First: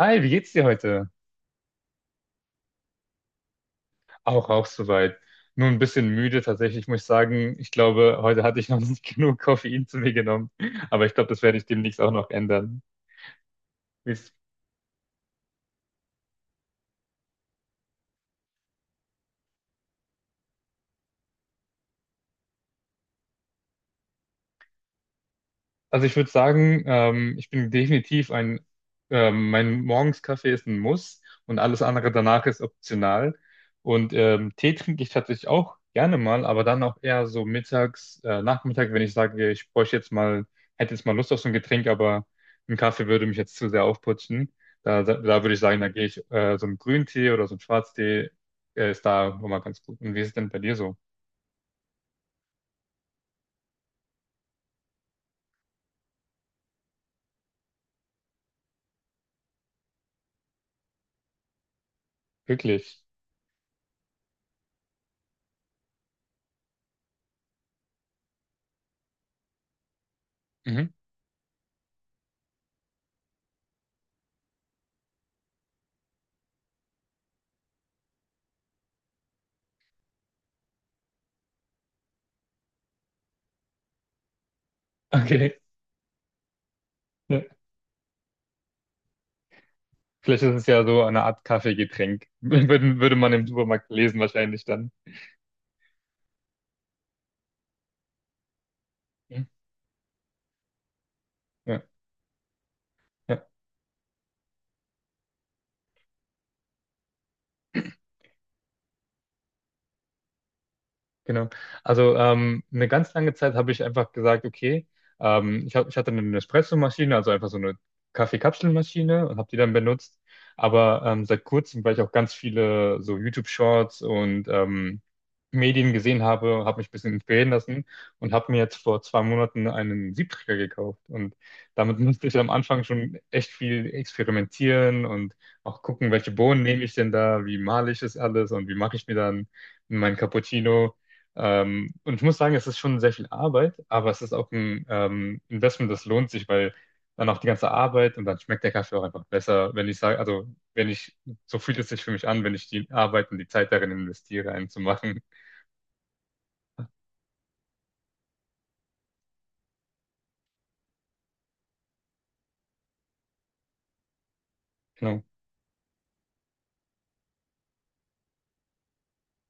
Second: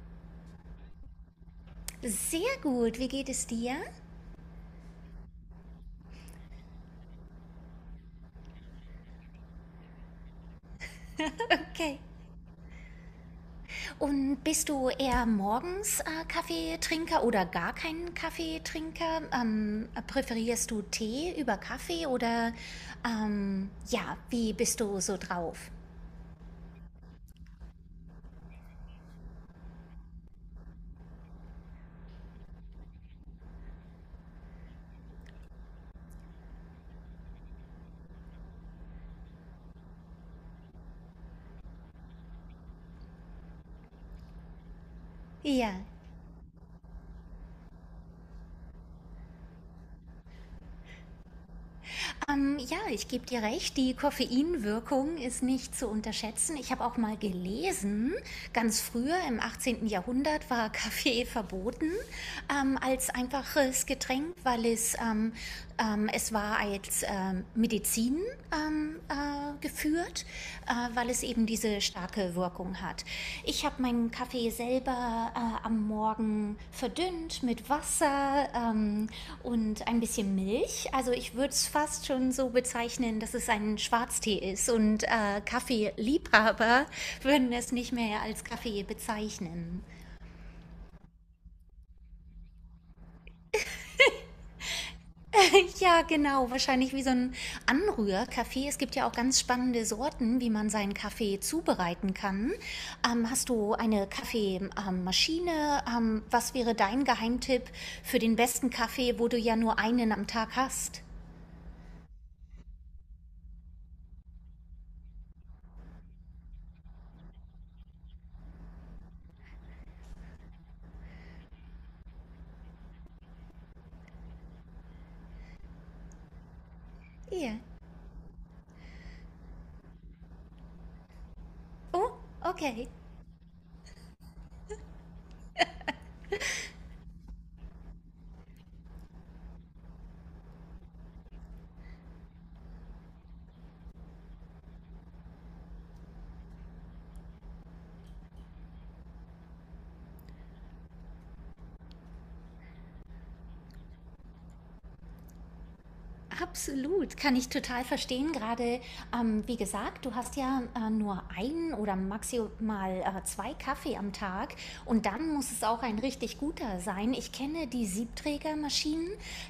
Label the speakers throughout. Speaker 1: Hi, wie geht's dir heute?
Speaker 2: Sehr gut, wie geht es dir?
Speaker 1: Auch soweit. Nur ein bisschen müde tatsächlich, muss ich sagen. Ich glaube, heute hatte ich noch nicht genug Koffein zu mir genommen. Aber ich glaube, das werde ich
Speaker 2: Okay.
Speaker 1: demnächst auch noch ändern.
Speaker 2: Und bist du eher morgens Kaffeetrinker oder gar kein Kaffeetrinker? Präferierst du Tee über Kaffee oder ja, wie bist du so drauf?
Speaker 1: Also ich würde sagen, ich bin definitiv ein, mein Morgenskaffee ist ein Muss und alles andere danach ist optional. Und Tee trinke ich tatsächlich auch gerne mal, aber dann auch eher so mittags, Nachmittag, wenn ich sage, ich bräuchte jetzt mal, hätte jetzt mal Lust auf so ein Getränk, aber ein Kaffee würde mich jetzt zu sehr aufputschen. Da würde ich
Speaker 2: Ja.
Speaker 1: sagen, da gehe ich so einen Grüntee oder so einen Schwarztee, ist da immer ganz gut. Und wie ist es denn bei dir so?
Speaker 2: Ja, ich gebe dir recht, die Koffeinwirkung ist nicht zu unterschätzen. Ich habe auch mal gelesen, ganz früher im 18. Jahrhundert war Kaffee verboten,
Speaker 1: Wirklich?
Speaker 2: als einfaches Getränk, weil es war als Medizin geführt,
Speaker 1: Mhm.
Speaker 2: weil es eben diese starke Wirkung hat. Ich habe meinen Kaffee selber am Morgen verdünnt mit Wasser und ein bisschen Milch. Also ich würde es fast schon so bezeichnen, dass es ein Schwarztee ist und
Speaker 1: Okay.
Speaker 2: Kaffeeliebhaber würden es nicht mehr als Kaffee bezeichnen.
Speaker 1: Vielleicht ist es ja so eine Art Kaffeegetränk. Würde man im Supermarkt lesen, wahrscheinlich dann.
Speaker 2: Ja, genau. Wahrscheinlich wie so ein Anrührkaffee. Es gibt ja auch ganz
Speaker 1: Ja,
Speaker 2: spannende Sorten, wie man seinen Kaffee
Speaker 1: ja.
Speaker 2: zubereiten kann. Hast du eine Kaffeemaschine? Was wäre dein Geheimtipp für den besten Kaffee, wo du ja nur einen am Tag hast?
Speaker 1: Genau. Also eine ganz lange Zeit habe ich einfach gesagt, okay, ich hatte eine Nespresso-Maschine, also einfach so eine Kaffeekapselmaschine und habe die dann benutzt. Aber seit kurzem, weil ich auch ganz viele so YouTube-Shorts und Medien gesehen habe, habe mich ein bisschen inspirieren
Speaker 2: Hier.
Speaker 1: lassen und habe mir jetzt vor zwei Monaten einen Siebträger gekauft. Und damit
Speaker 2: Oh,
Speaker 1: musste ich am Anfang
Speaker 2: okay.
Speaker 1: schon echt viel experimentieren und auch gucken, welche Bohnen nehme ich denn da, wie male ich das alles und wie mache ich mir dann mein Cappuccino. Und ich muss sagen, es ist schon sehr viel Arbeit, aber es ist auch ein Investment, das lohnt sich, weil dann auch die ganze Arbeit und dann schmeckt der Kaffee auch einfach besser, wenn ich sage, also wenn ich, so fühlt es sich für mich an, wenn ich die Arbeit und die Zeit darin investiere, einen zu machen.
Speaker 2: Absolut, kann ich total verstehen. Gerade, wie gesagt, du hast ja nur einen oder maximal zwei Kaffee am Tag, und
Speaker 1: Genau.
Speaker 2: dann muss es auch ein richtig guter sein. Ich kenne die Siebträgermaschinen,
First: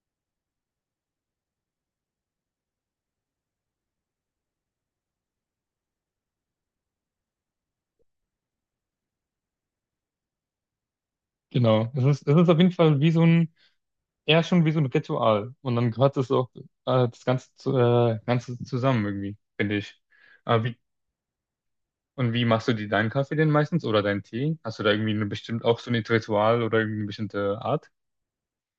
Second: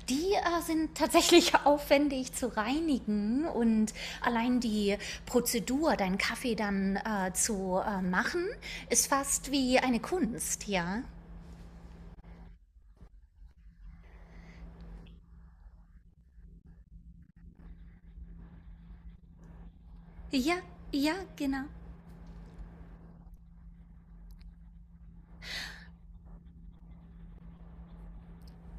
Speaker 2: die sind tatsächlich aufwendig zu reinigen, und allein die Prozedur, deinen Kaffee dann zu machen, ist fast wie eine Kunst, ja?
Speaker 1: Genau. Es ist auf jeden Fall wie so ein, eher schon wie so ein Ritual. Und dann gehört es auch das Ganze, zu, Ganze zusammen irgendwie, finde ich.
Speaker 2: Ja,
Speaker 1: Aber wie,
Speaker 2: ja, genau.
Speaker 1: und wie machst du dir deinen Kaffee denn meistens oder deinen Tee? Hast du da irgendwie eine bestimmt auch so ein Ritual oder irgendwie eine bestimmte Art?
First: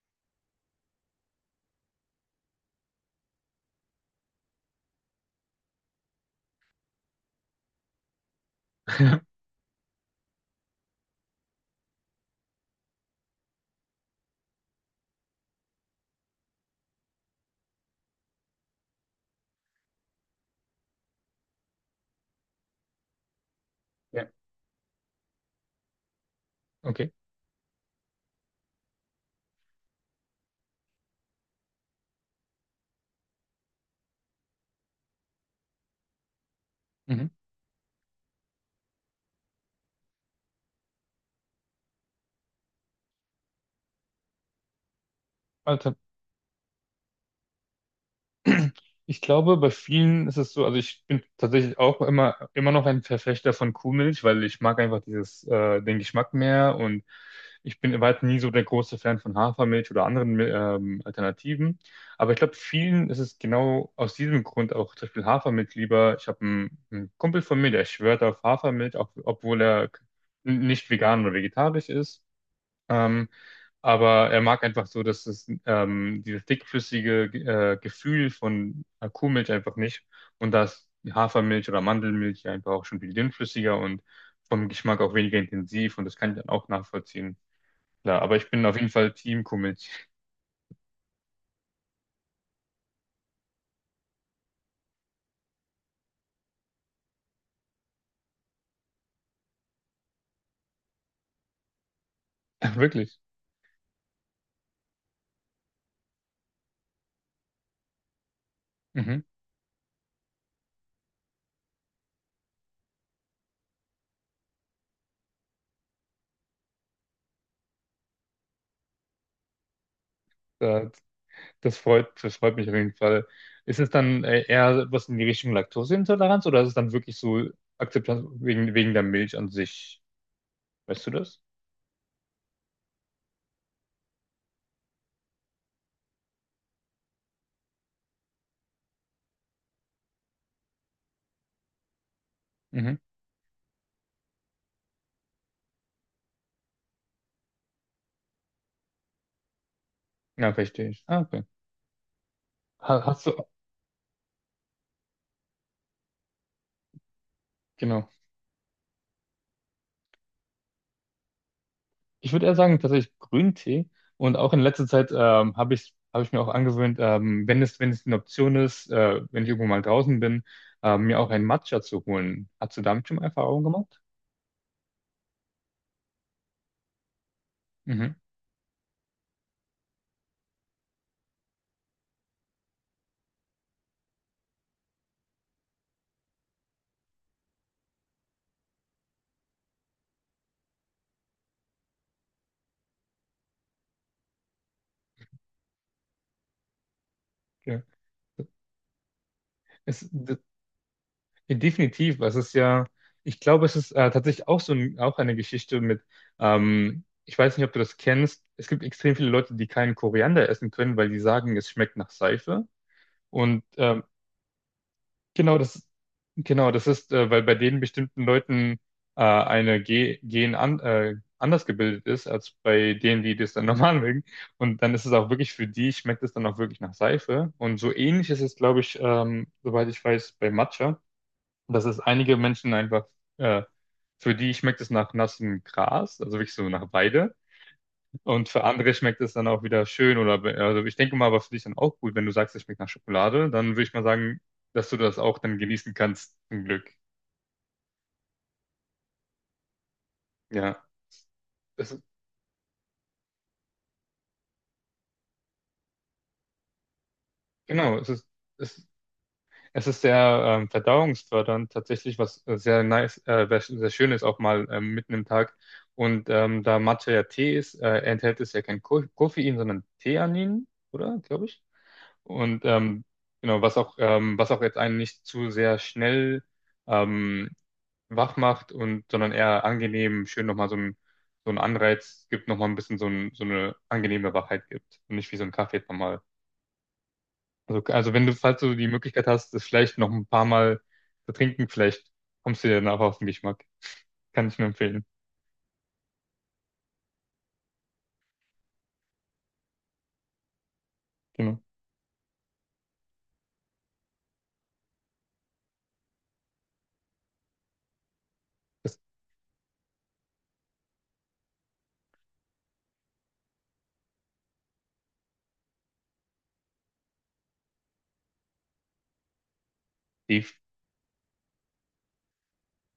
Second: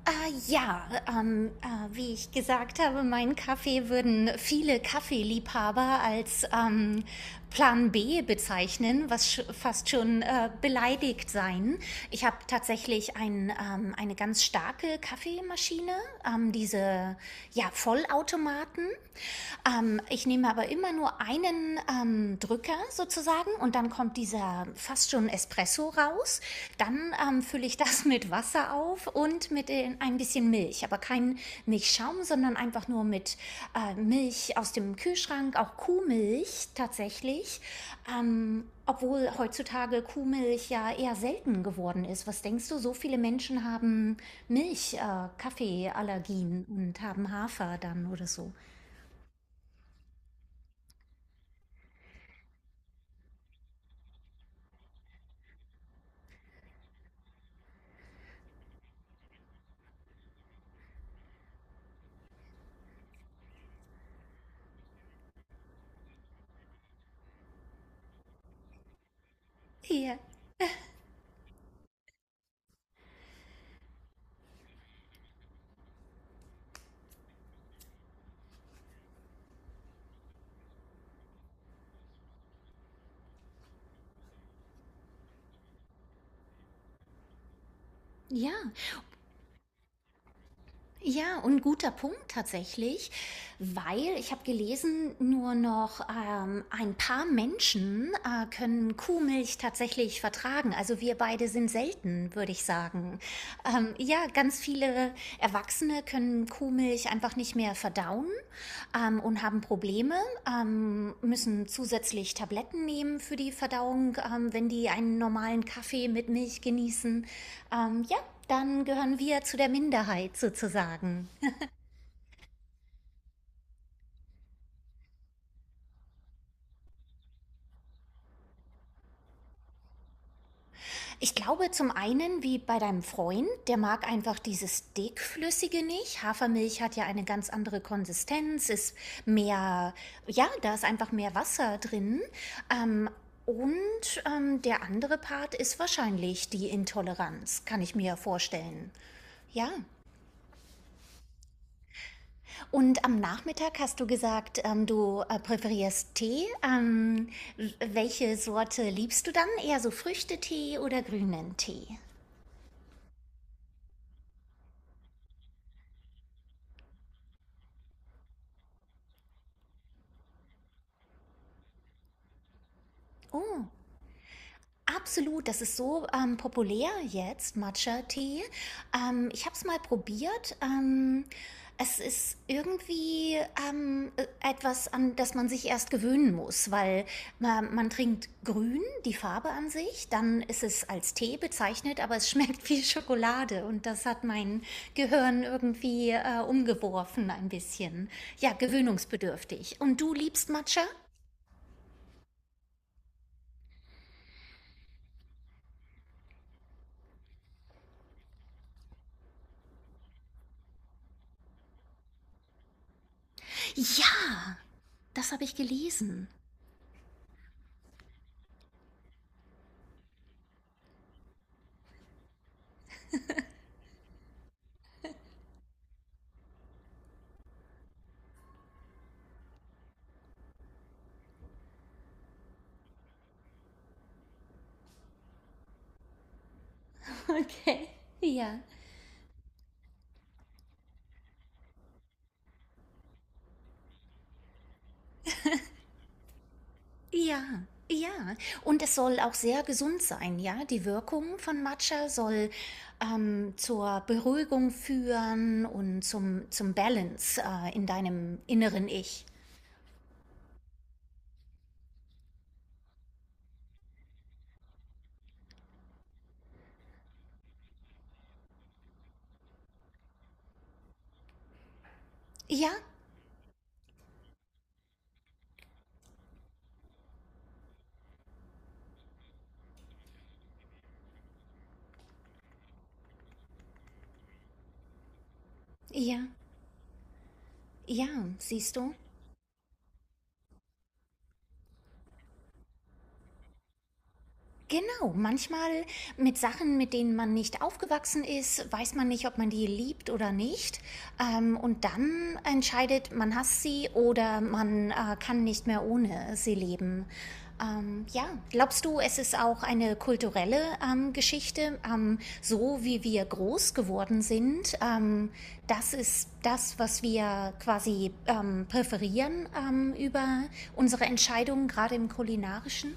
Speaker 2: Ah, ja, ah, wie ich gesagt habe, meinen Kaffee würden viele Kaffeeliebhaber als Plan B bezeichnen, was sch fast schon beleidigt sein. Ich habe tatsächlich eine ganz starke Kaffeemaschine, diese ja, Vollautomaten. Ich nehme aber immer nur einen Drücker sozusagen, und dann kommt
Speaker 1: Ja,
Speaker 2: dieser fast schon Espresso raus.
Speaker 1: okay.
Speaker 2: Dann fülle ich das mit Wasser auf und mit den, ein bisschen Milch. Aber kein Milchschaum, sondern einfach nur mit Milch aus dem Kühlschrank, auch Kuhmilch
Speaker 1: Mhm.
Speaker 2: tatsächlich. Obwohl heutzutage Kuhmilch ja eher selten geworden ist. Was denkst du, so viele Menschen haben
Speaker 1: Also,
Speaker 2: Kaffeeallergien und haben Hafer dann oder so?
Speaker 1: ich glaube, bei vielen ist es so, also ich bin tatsächlich auch immer, immer noch ein Verfechter von Kuhmilch, weil ich mag einfach dieses, den Geschmack mehr und ich bin weit nie so der große Fan von Hafermilch oder anderen Alternativen. Aber ich glaube, vielen ist es genau aus diesem Grund auch zum Beispiel Hafermilch lieber. Ich habe einen Kumpel von mir, der schwört auf Hafermilch, auch, obwohl er
Speaker 2: Ja.
Speaker 1: nicht vegan oder vegetarisch ist. Ähm, aber er mag einfach so, dass es dieses dickflüssige Gefühl von Kuhmilch einfach nicht. Und da ist Hafermilch oder Mandelmilch ja einfach auch schon viel dünnflüssiger und vom Geschmack auch weniger intensiv. Und das kann ich dann auch nachvollziehen. Klar, aber ich
Speaker 2: Ja,
Speaker 1: bin auf jeden Fall Team Kuhmilch.
Speaker 2: ja, und guter Punkt tatsächlich, weil ich habe gelesen, nur noch ein paar Menschen können Kuhmilch tatsächlich vertragen. Also wir beide sind selten, würde ich
Speaker 1: Ach,
Speaker 2: sagen.
Speaker 1: wirklich.
Speaker 2: Ja, ganz viele Erwachsene können Kuhmilch einfach nicht mehr verdauen,
Speaker 1: Mhm.
Speaker 2: und haben Probleme, müssen zusätzlich Tabletten nehmen für die Verdauung, wenn die einen normalen Kaffee mit Milch genießen. Ja, dann gehören wir zu der Minderheit
Speaker 1: Da-
Speaker 2: sozusagen.
Speaker 1: das freut mich auf jeden Fall. Ist es dann eher was in die Richtung Laktoseintoleranz oder ist es dann wirklich so Akzeptanz wegen der Milch an sich? Weißt du
Speaker 2: Ich
Speaker 1: das?
Speaker 2: glaube zum einen, wie bei deinem Freund, der mag einfach dieses dickflüssige nicht. Hafermilch hat ja eine ganz andere Konsistenz, ist mehr, ja, da ist einfach mehr Wasser drin.
Speaker 1: Mhm.
Speaker 2: Ähm, Der andere Part ist wahrscheinlich die Intoleranz, kann ich mir vorstellen. Ja.
Speaker 1: Ja, verstehe ich. Ah, Ha-
Speaker 2: Und am
Speaker 1: Hast du,
Speaker 2: Nachmittag hast du gesagt, du präferierst Tee.
Speaker 1: genau.
Speaker 2: Welche Sorte liebst du dann? Eher so Früchtetee oder grünen Tee?
Speaker 1: Ich würde eher sagen, tatsächlich Grüntee. Und auch in letzter Zeit habe ich mir auch angewöhnt, wenn es eine Option ist, wenn ich irgendwo mal draußen bin, mir auch einen Matcha zu holen. Hast du damit schon mal Erfahrungen gemacht?
Speaker 2: Absolut, das ist so populär jetzt,
Speaker 1: Mhm.
Speaker 2: Matcha-Tee. Ich habe es mal probiert. Es ist irgendwie etwas, an das man sich erst gewöhnen muss, weil man trinkt grün, die Farbe an sich, dann ist es als Tee bezeichnet, aber es schmeckt wie Schokolade, und das hat mein Gehirn irgendwie umgeworfen ein
Speaker 1: Ja.
Speaker 2: bisschen. Ja, gewöhnungsbedürftig. Und
Speaker 1: Es,
Speaker 2: du
Speaker 1: d-
Speaker 2: liebst Matcha?
Speaker 1: ja, definitiv. Es ist ja, ich glaube, es ist tatsächlich auch so ein, auch eine Geschichte mit, ich weiß nicht, ob du das kennst. Es gibt extrem viele Leute, die keinen Koriander essen können, weil die sagen, es schmeckt nach Seife. Und äh,
Speaker 2: Ja, das habe ich
Speaker 1: Genau, das,
Speaker 2: gelesen.
Speaker 1: genau, das ist, weil bei den bestimmten Leuten eine Ge Gen an, anders gebildet ist, als bei denen, die das dann normal mögen. Und dann ist es auch wirklich für die, schmeckt es dann auch wirklich nach Seife. Und so ähnlich ist es, glaube ich, soweit ich weiß, bei Matcha, dass es einige Menschen einfach, äh, für die schmeckt es nach nassem Gras, also wirklich so nach Weide.
Speaker 2: Okay.
Speaker 1: Und
Speaker 2: Ja.
Speaker 1: für andere schmeckt es dann auch wieder schön oder, also ich denke mal, aber für dich dann auch gut, wenn du sagst, es schmeckt nach Schokolade, dann würde ich mal sagen, dass du das auch dann genießen kannst, zum Glück.
Speaker 2: Ja. Ja, und es soll auch sehr gesund sein, ja.
Speaker 1: Ja,
Speaker 2: Die Wirkung von
Speaker 1: es ist,
Speaker 2: Matcha soll zur Beruhigung führen und zum, zum Balance in
Speaker 1: genau, es ist,
Speaker 2: deinem
Speaker 1: es,
Speaker 2: inneren Ich.
Speaker 1: es ist sehr verdauungsfördernd tatsächlich, was sehr nice, was sehr schön ist, auch mal mitten im Tag. Und da Matcha ja Tee ist, enthält es ja kein Ko Koffein, sondern Theanin, oder? Glaube ich. Und
Speaker 2: Ja,
Speaker 1: genau, was auch jetzt einen nicht zu sehr schnell ähm, wach macht und, sondern eher angenehm, schön nochmal so ein Anreiz gibt, nochmal ein bisschen so, ein, so eine angenehme Wachheit gibt und nicht wie so ein Kaffee jetzt nochmal.
Speaker 2: ja,
Speaker 1: Also,
Speaker 2: ja,
Speaker 1: also wenn du, falls du
Speaker 2: siehst
Speaker 1: die
Speaker 2: du?
Speaker 1: Möglichkeit hast, das vielleicht noch ein paar Mal zu trinken, vielleicht kommst du dir danach auf den Geschmack. Kann ich nur empfehlen.
Speaker 2: Genau, manchmal mit Sachen, mit denen man nicht aufgewachsen ist, weiß man nicht, ob man die liebt oder nicht.
Speaker 1: Genau.
Speaker 2: Und dann entscheidet, man hasst sie oder man kann nicht mehr ohne sie leben. Ja, glaubst
Speaker 1: Das
Speaker 2: du, es ist auch eine kulturelle Geschichte, so wie wir groß geworden sind? Das ist das, was wir quasi präferieren über
Speaker 1: die,
Speaker 2: unsere Entscheidungen, gerade im kulinarischen?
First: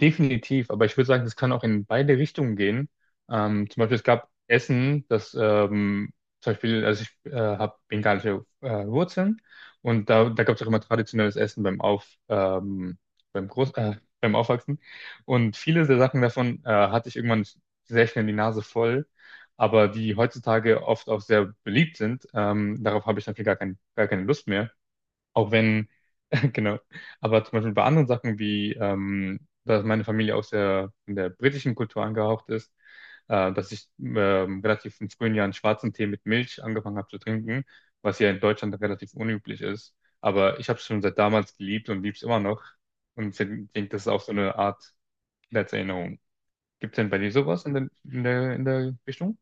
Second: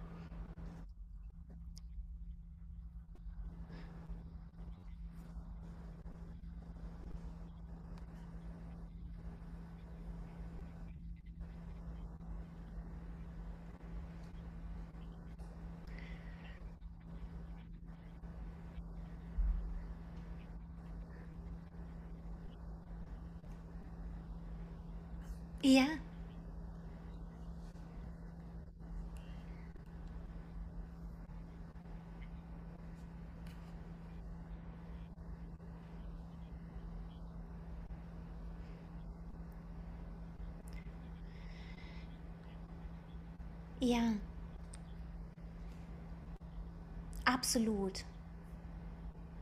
Speaker 1: Definitiv, aber ich würde sagen, das kann auch in beide Richtungen gehen. Zum Beispiel, es gab Essen, das zum Beispiel, also ich habe bengalische Wurzeln und da gab es auch immer traditionelles Essen beim Auf, beim Groß, beim Aufwachsen. Und viele der Sachen davon hatte ich irgendwann sehr schnell die Nase voll, aber die heutzutage oft auch sehr beliebt sind, darauf habe ich natürlich gar keine Lust mehr. Auch
Speaker 2: Ja,
Speaker 1: wenn, genau. Aber zum Beispiel bei anderen Sachen wie, dass meine Familie auch sehr in der britischen Kultur angehaucht ist, dass ich relativ in frühen Jahren schwarzen Tee mit Milch angefangen habe zu trinken, was ja in Deutschland relativ unüblich ist. Aber ich habe es schon seit damals geliebt und liebe es immer noch. Und ich denke, das ist
Speaker 2: ja.
Speaker 1: auch so eine Art Kindheitserinnerung. Gibt es denn bei dir sowas in der,
Speaker 2: Absolut.
Speaker 1: in der, in der Richtung?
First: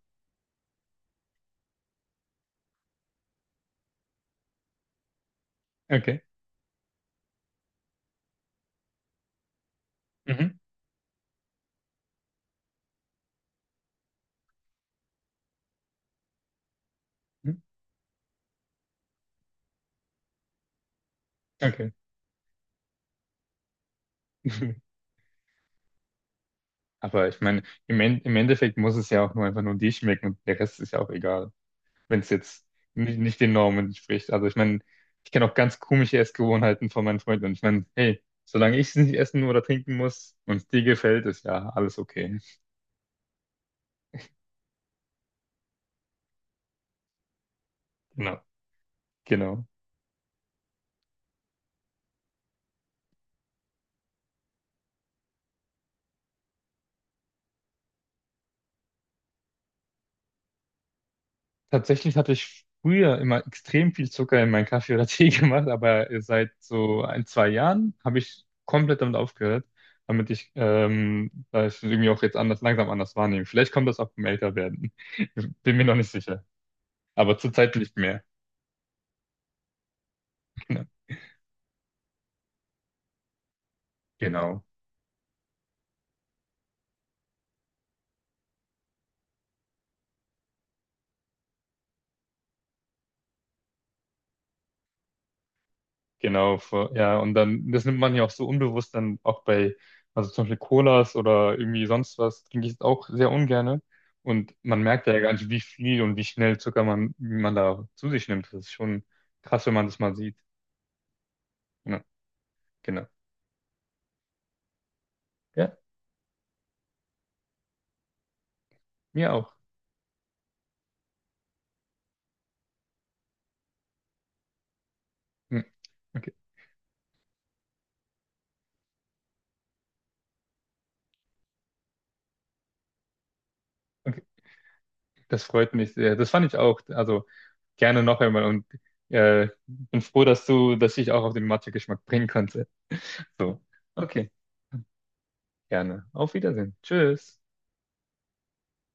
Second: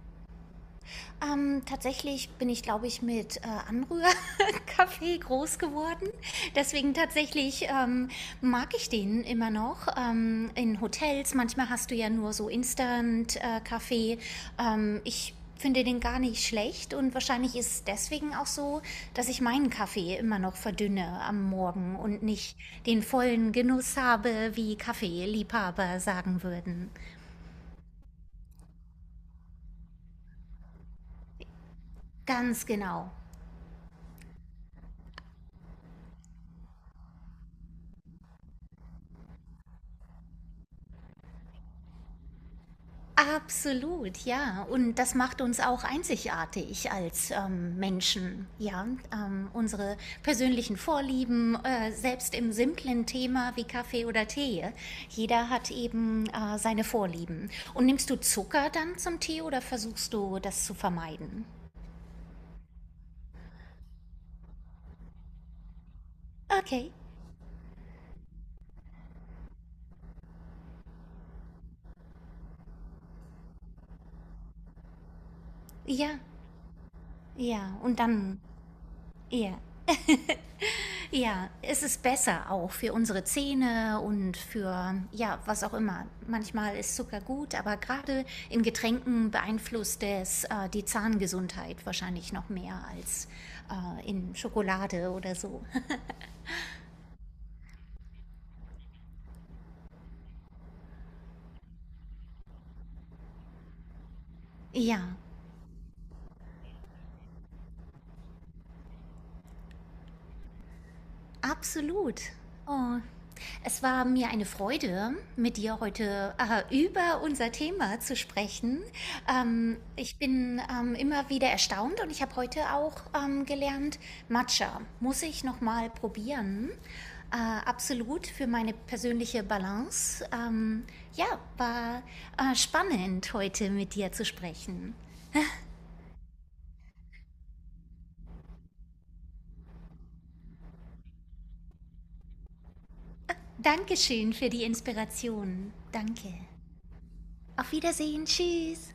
Speaker 2: Tatsächlich bin ich, glaube ich, mit Anrührkaffee groß geworden.
Speaker 1: Okay.
Speaker 2: Deswegen tatsächlich mag ich den immer noch.
Speaker 1: Mhm.
Speaker 2: In Hotels, manchmal hast du ja nur so Instant-Kaffee. Ich finde den gar nicht schlecht, und wahrscheinlich
Speaker 1: Mhm.
Speaker 2: ist es deswegen auch so, dass ich meinen Kaffee immer noch verdünne am
Speaker 1: Okay.
Speaker 2: Morgen und nicht den vollen Genuss habe, wie Kaffeeliebhaber sagen würden.
Speaker 1: Aber ich meine, im Endeffekt muss es ja auch nur einfach nur dir schmecken und der Rest ist ja auch egal, wenn es
Speaker 2: Ganz
Speaker 1: jetzt
Speaker 2: genau.
Speaker 1: nicht, nicht den Normen entspricht. Also ich meine, ich kenne auch ganz komische Essgewohnheiten von meinen Freunden und ich meine, hey, solange ich es nicht essen oder trinken muss und es dir gefällt, ist ja alles okay.
Speaker 2: Absolut, ja. Und das macht uns auch einzigartig als
Speaker 1: Genau,
Speaker 2: Menschen. Ja,
Speaker 1: genau.
Speaker 2: unsere persönlichen Vorlieben, selbst im simplen Thema wie Kaffee oder Tee. Jeder hat eben seine Vorlieben. Und nimmst du Zucker dann zum Tee oder versuchst du das zu vermeiden?
Speaker 1: Tatsächlich hatte ich früher immer extrem viel Zucker in meinen Kaffee oder Tee gemacht, aber seit
Speaker 2: Okay,
Speaker 1: so ein, zwei Jahren habe ich komplett damit aufgehört, damit ich, da ich es irgendwie auch jetzt anders, langsam anders wahrnehme. Vielleicht kommt das auch beim Älterwerden. Bin mir noch nicht
Speaker 2: ja,
Speaker 1: sicher. Aber zurzeit
Speaker 2: ja.
Speaker 1: nicht
Speaker 2: Und
Speaker 1: mehr.
Speaker 2: dann, ja. Ja, es ist besser auch für unsere Zähne und
Speaker 1: Genau.
Speaker 2: für, ja, was auch immer. Manchmal ist Zucker gut, aber gerade in Getränken beeinflusst es die Zahngesundheit wahrscheinlich noch mehr als in Schokolade oder so.
Speaker 1: Genau, ja, und dann, das nimmt man ja auch so unbewusst dann auch bei, also zum Beispiel Colas oder irgendwie sonst was, trinke ich es auch sehr ungerne. Und man
Speaker 2: Ja,
Speaker 1: merkt ja gar nicht, wie viel und wie schnell Zucker wie man da zu sich nimmt. Das ist schon krass, wenn man das mal sieht. Ja,
Speaker 2: absolut. Oh,
Speaker 1: genau.
Speaker 2: es war mir eine Freude, mit
Speaker 1: Ja,
Speaker 2: dir heute über unser Thema zu sprechen.
Speaker 1: mir auch.
Speaker 2: Ich bin immer wieder erstaunt, und ich habe heute auch gelernt, Matcha muss ich
Speaker 1: Hm,
Speaker 2: noch mal
Speaker 1: okay,
Speaker 2: probieren. Äh, absolut für meine persönliche Balance. Ja, war spannend heute mit dir
Speaker 1: okay.
Speaker 2: zu sprechen.
Speaker 1: Das freut mich sehr. Das fand ich auch. Also gerne noch einmal und bin froh, dass ich auch auf den Mathe-Geschmack bringen konnte. So, okay,
Speaker 2: Dankeschön für die Inspiration.
Speaker 1: gerne.
Speaker 2: Danke.
Speaker 1: Auf Wiedersehen. Tschüss.
Speaker 2: Auf Wiedersehen. Tschüss.